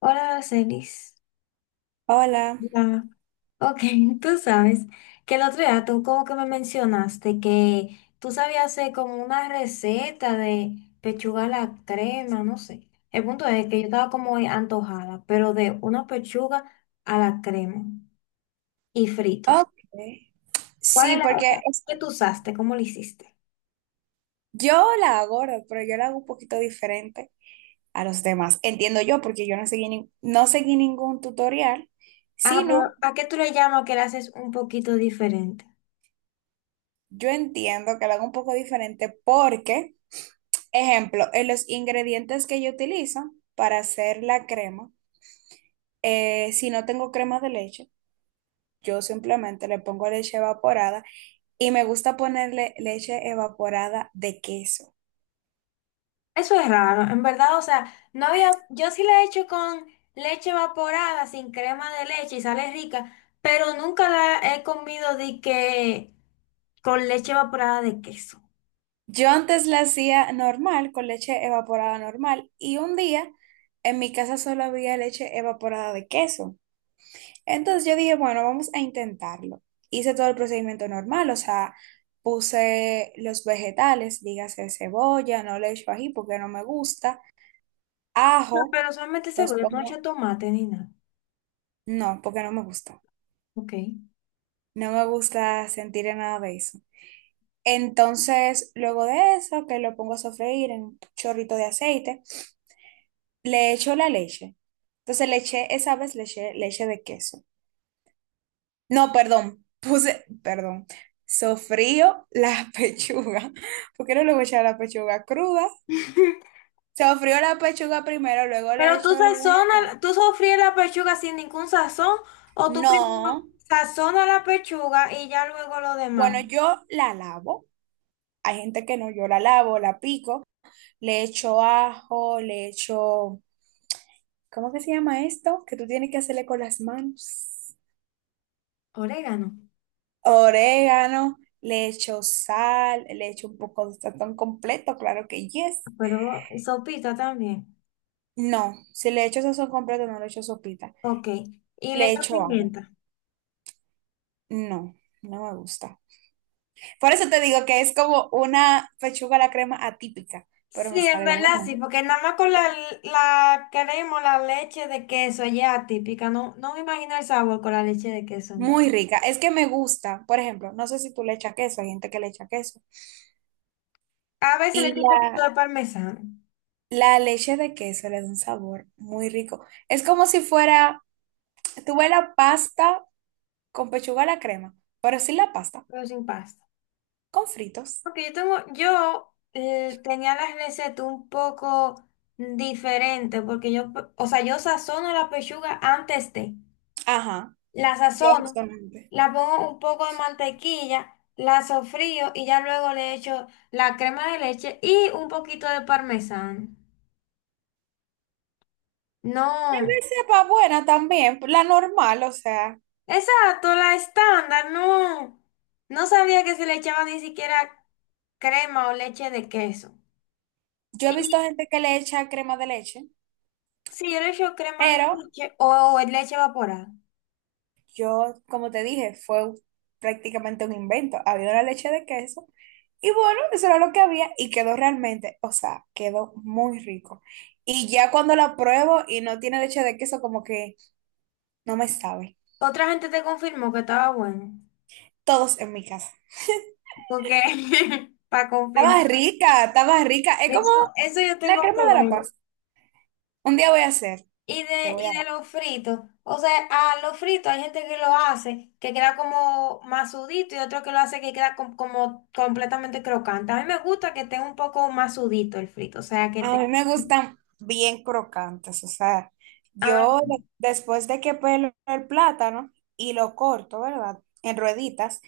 Hola, Celis. Hola. Hola. Ok, tú sabes que el otro día tú como que me mencionaste que tú sabías hacer como una receta de pechuga a la crema, no sé. El punto es que yo estaba como antojada, pero de una pechuga a la crema y fritos. Ok. ¿Cuál Sí, era porque esa es- que tú usaste? ¿Cómo lo hiciste? yo la hago, ¿verdad? Pero yo la hago un poquito diferente a los demás. Entiendo yo, porque yo no seguí, no seguí ningún tutorial, Ah, pero sino ¿a qué tú le llamas que la haces un poquito diferente? yo entiendo que la hago un poco diferente porque, ejemplo, en los ingredientes que yo utilizo para hacer la crema, si no tengo crema de leche, yo simplemente le pongo leche evaporada y me gusta ponerle leche evaporada de queso. Eso es raro, en verdad, o sea, no había, yo sí la he hecho con leche evaporada, sin crema de leche y sale rica, pero nunca la he comido de que con leche evaporada de queso. Yo antes la hacía normal, con leche evaporada normal, y un día en mi casa solo había leche evaporada de queso. Entonces yo dije, bueno, vamos a intentarlo. Hice todo el procedimiento normal, o sea, puse los vegetales, dígase cebolla, no le echo ají porque no me gusta, No, ajo, pero solamente los seguro, tú no pongo, echas tomate ni nada. no, porque no me gusta. Ok. No me gusta sentir nada de eso. Entonces, luego de eso, que lo pongo a sofreír en un chorrito de aceite, le echo la leche. Entonces le eché, esa vez le eché leche de queso. No, perdón, puse, perdón, sofrío la pechuga, porque no le voy a echar la pechuga cruda. Sofrío la pechuga primero, luego le Pero tú echo los vegetales. sazonas, tú sofríes la pechuga sin ningún sazón, o tú primero No, sazonas la pechuga y ya luego lo demás. bueno, yo la lavo. Hay gente que no, yo la lavo, la pico, le echo ajo, le echo, ¿cómo que se llama esto? Que tú tienes que hacerle con las manos. Orégano, Orégano, le echo sal, le echo un poco de sazón completo, claro que yes. pero sopita también. No, si le echo sazón completo, no le echo sopita. Ok. Y le Le echas echo ajo. pimienta. No, no me gusta. Por eso te digo que es como una pechuga a la crema atípica, pero Sí, me en sale verdad buena. sí, porque nada más con la, la crema o la leche de queso ya típica, no, no me imagino el sabor con la leche de queso, en verdad. Muy rica. Es que me gusta, por ejemplo, no sé si tú le echas queso, hay gente que le echa queso. A veces le echo Y un poquito la, de parmesano, la leche de queso le da un sabor muy rico. Es como si fuera, tuve la pasta con pechuga a la crema, pero sin la pasta, pero sin pasta. con fritos. Porque yo tengo, yo tenía las recetas un poco diferentes, porque yo, o sea, yo sazono la pechuga antes de, Ajá, la yo sazono, justamente. la pongo un poco de mantequilla, la sofrío y ya luego le echo la crema de leche y un poquito de parmesano. Tal No, vez sepa buena también, la normal, o sea, exacto, la estándar, no. No sabía que se le echaba ni siquiera crema o leche de queso. yo he visto Y gente que le echa crema de leche, sí, yo le echo crema de pero leche o leche evaporada. yo, como te dije, fue prácticamente un invento. Había una leche de queso y bueno, eso era lo que había y quedó realmente, o sea, quedó muy rico. Y ya cuando la pruebo y no tiene leche de queso, como que no me sabe. Otra gente te confirmó que estaba bueno. Todos en mi casa. Porque, para confirmar, Estaba rica, estaba rica. Es como eso yo la tengo que crema de la ver. paz. Un día voy a hacer, te voy Y a dar. de los fritos, o sea, a los fritos hay gente que lo hace, que queda como masudito y otro que lo hace que queda com- como completamente crocante. A mí me gusta que esté un poco masudito el frito, o sea, que A te... mí me gustan bien crocantes, o sea, Ah, yo después de que pelo el plátano y lo corto, ¿verdad? En rueditas,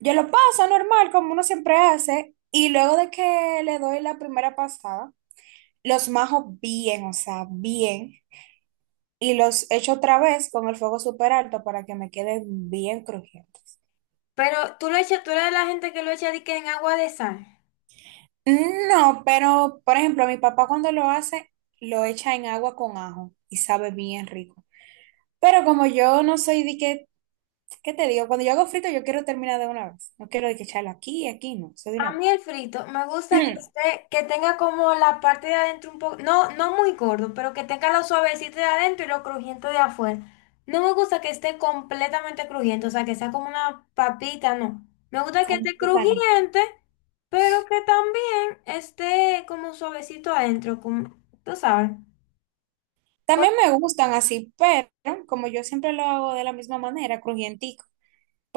yo lo paso normal, como uno siempre hace, y luego de que le doy la primera pasada, los majo bien, o sea, bien, y los echo otra vez con el fuego súper alto para que me queden bien crujientes. pero tú lo echas, tú eres de la gente que lo echa de que en agua de sal. No, pero por ejemplo, mi papá cuando lo hace, lo echa en agua con ajo y sabe bien rico. Pero como yo no soy de que, ¿qué te digo? Cuando yo hago frito, yo quiero terminar de una vez. No quiero de que echarlo aquí y aquí, no, soy de A una mí el frito me gusta que vez. esté, que tenga como la parte de adentro un poco, no, no muy gordo, pero que tenga lo suavecito de adentro y lo crujiente de afuera. No me gusta que esté completamente crujiente, o sea, que sea como una papita, no. Me gusta que Con esté platanito. crujiente, pero que también esté como suavecito adentro, como, tú sabes. También me gustan así, pero como yo siempre lo hago de la misma manera, crujientico,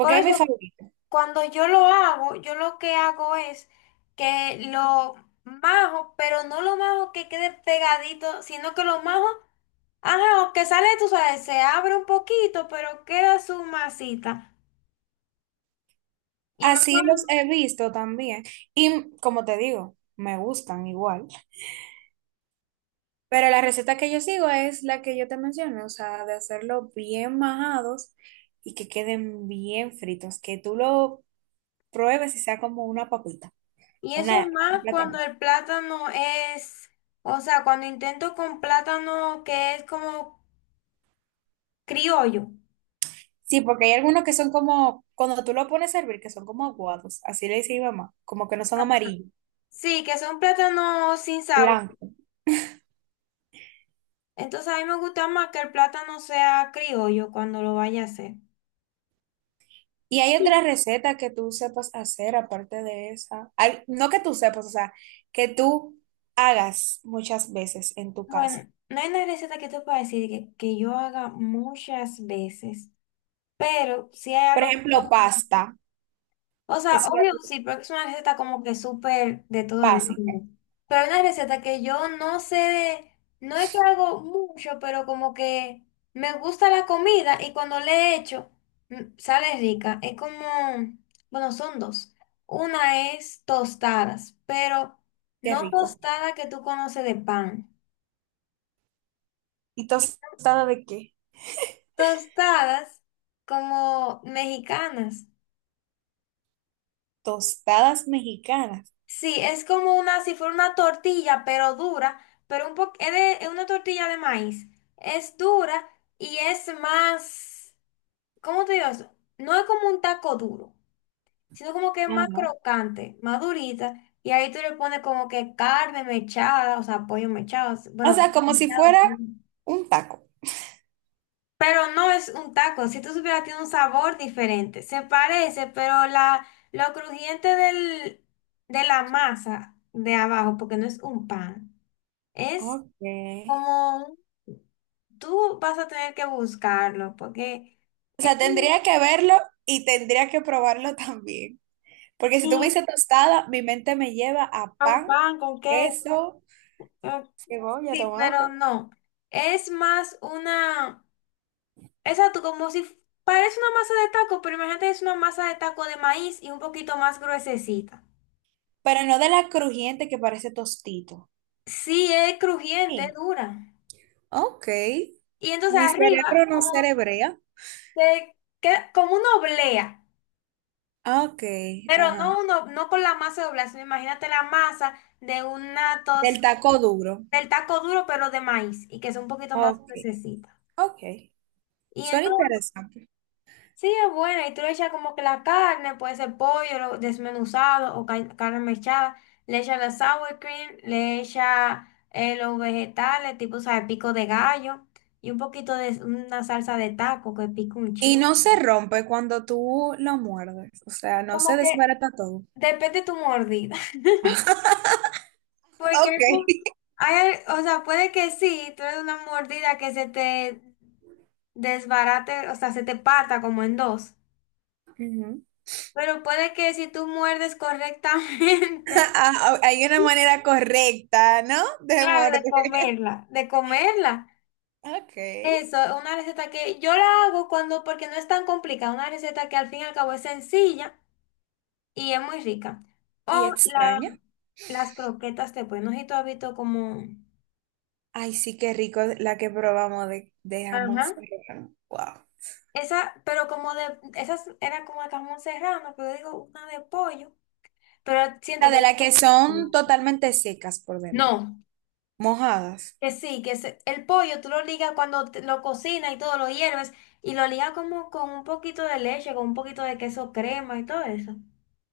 Por es mi eso, favorito. cuando yo lo hago, yo lo que hago es que lo majo, pero no lo majo que quede pegadito, sino que lo majo, ajá, que sale, tú sabes, se abre un poquito, pero queda su masita. Y, más Así los cuando- he visto también. Y como te digo, me gustan igual. Pero la receta que yo sigo es la que yo te mencioné, o sea, de hacerlo bien majados y que queden bien fritos, que tú lo pruebes y sea como una papita, y eso es una, un más cuando platanito. el plátano es, o sea, cuando intento con plátano que es como criollo. Sí, porque hay algunos que son como, cuando tú lo pones a hervir, que son como aguados, así le dice mi mamá, como que no son Ajá. amarillos, Sí, que son plátanos sin sabor. blancos. Entonces a mí me gusta más que el plátano sea criollo cuando lo vaya a hacer. Y hay otra receta que tú sepas hacer aparte de esa. Hay- no que tú sepas, o sea, que tú hagas muchas veces en tu casa. Bueno, no hay una receta que te pueda decir que yo haga muchas veces, pero si hay Por algo ejemplo, como- pasta, O sea, es una- obvio sí, porque es una receta como que súper de todo el fácil. mundo. Pero hay una receta que yo no sé de... No es que hago mucho, pero como que me gusta la comida y cuando le he hecho, mm, sale rica. Es como... Bueno, son dos. Una es tostadas, pero Qué no rico. tostada que tú conoces de pan. ¿Y tostada de qué? Tostadas como mexicanas. Tostadas mexicanas. Sí, es como una, si fuera una tortilla, pero dura, pero un poco, es, de- es una tortilla de maíz. Es dura y es más, ¿cómo te digo eso? No es como un taco duro, sino como que es más Ajá. crocante, más durita. Y ahí tú le pones como que carne mechada, o sea, pollo mechado, O bueno, sea, como si mechado. fuera un taco. Pero no es un taco, si tú supieras, tiene un sabor diferente. Se parece, pero la, lo crujiente del, de la masa de abajo, porque no es un pan, es Ok. como, un- tú vas a tener que buscarlo, porque O es sea, como un tendría que verlo y tendría que probarlo también. Porque si sí, tú me dices tostada, mi mente me lleva a a un pan, pan con queso. queso, eh, cebolla, Sí, pero tomate. no. Es más una, exacto, como si f- parece una masa de taco, pero imagínate es una masa de taco de maíz y un poquito más gruesecita. Pero no de la crujiente que parece tostito. Sí, es crujiente, es Sí. dura. Ok. Y entonces Mi arriba, cerebro no como, cerebrea. se queda- como una oblea, Ok, pero ajá. no, uno, no con la masa de oblea, sino imagínate la masa de una tos, Del taco duro. del taco duro, pero de maíz, y que es un poquito más Ok. necesita. Ok. Y Suena entonces interesante. sí, es buena. Y tú le echas como que la carne, puede ser pollo lo- desmenuzado o ca- carne mechada. Le echas la sour cream, le echas los vegetales, tipo, ¿sabes? Pico de gallo y un poquito de una salsa de taco que pica un Y chingo. no se rompe cuando tú lo muerdes, o sea, no Como se que desbarata todo. depende de tu mordida. Porque hay, Ok. mu- hay- o sea, puede que sí, tú eres una mordida que se te desbarate, o sea, se te parta como en dos. Ujú. Pero puede que si tú muerdes correctamente. Ah, ah, hay una manera correcta, ¿no? De Claro, morder. de comerla, de comerla. Ok. Eso es una receta que yo la hago cuando, porque no es tan complicada, una receta que al fin y al cabo es sencilla y es muy rica. ¿Y O la, extraña? las croquetas de pollo, no sé si tú has visto como... Ay, sí, qué rico la que probamos de jamón Ajá. serrano. Wow. Esa, pero como de, esas era como de jamón serrano, pero yo digo una de pollo, pero La siento que... de la que son totalmente secas por dentro, No, mojadas. que sí, que se- el pollo tú lo ligas cuando te- lo cocinas y todo, lo hierves y lo ligas como con un poquito de leche, con un poquito de queso crema y todo eso.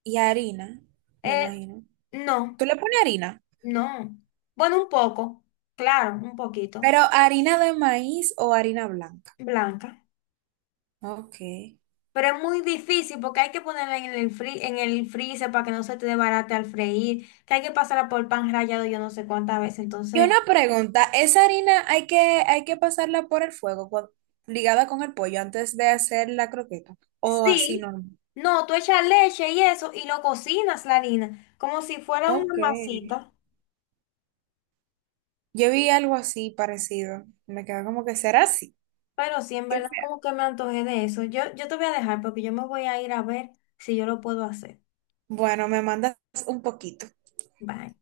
Y harina, me Eh, imagino. no, Tú le pones harina, no. Bueno, un poco, claro, un poquito, pero harina de maíz o harina blanca. blanca. Ok. Pero es muy difícil porque hay que ponerla en el fri- en el freezer para que no se te desbarate al freír, que hay que pasarla por pan rallado yo no sé cuántas veces. Y Entonces, una pregunta, ¿esa harina hay que pasarla por el fuego ligada con el pollo antes de hacer la croqueta? ¿O así sí, no? no, tú echas leche y eso y lo cocinas la harina, como si fuera una Ok. masita. Yo vi algo así parecido. Me quedó como que será así. Pero sí, en Que verdad como sea. que me antojé de eso. Yo te voy a dejar porque yo me voy a ir a ver si yo lo puedo hacer. Bueno, me mandas un poquito. Bye.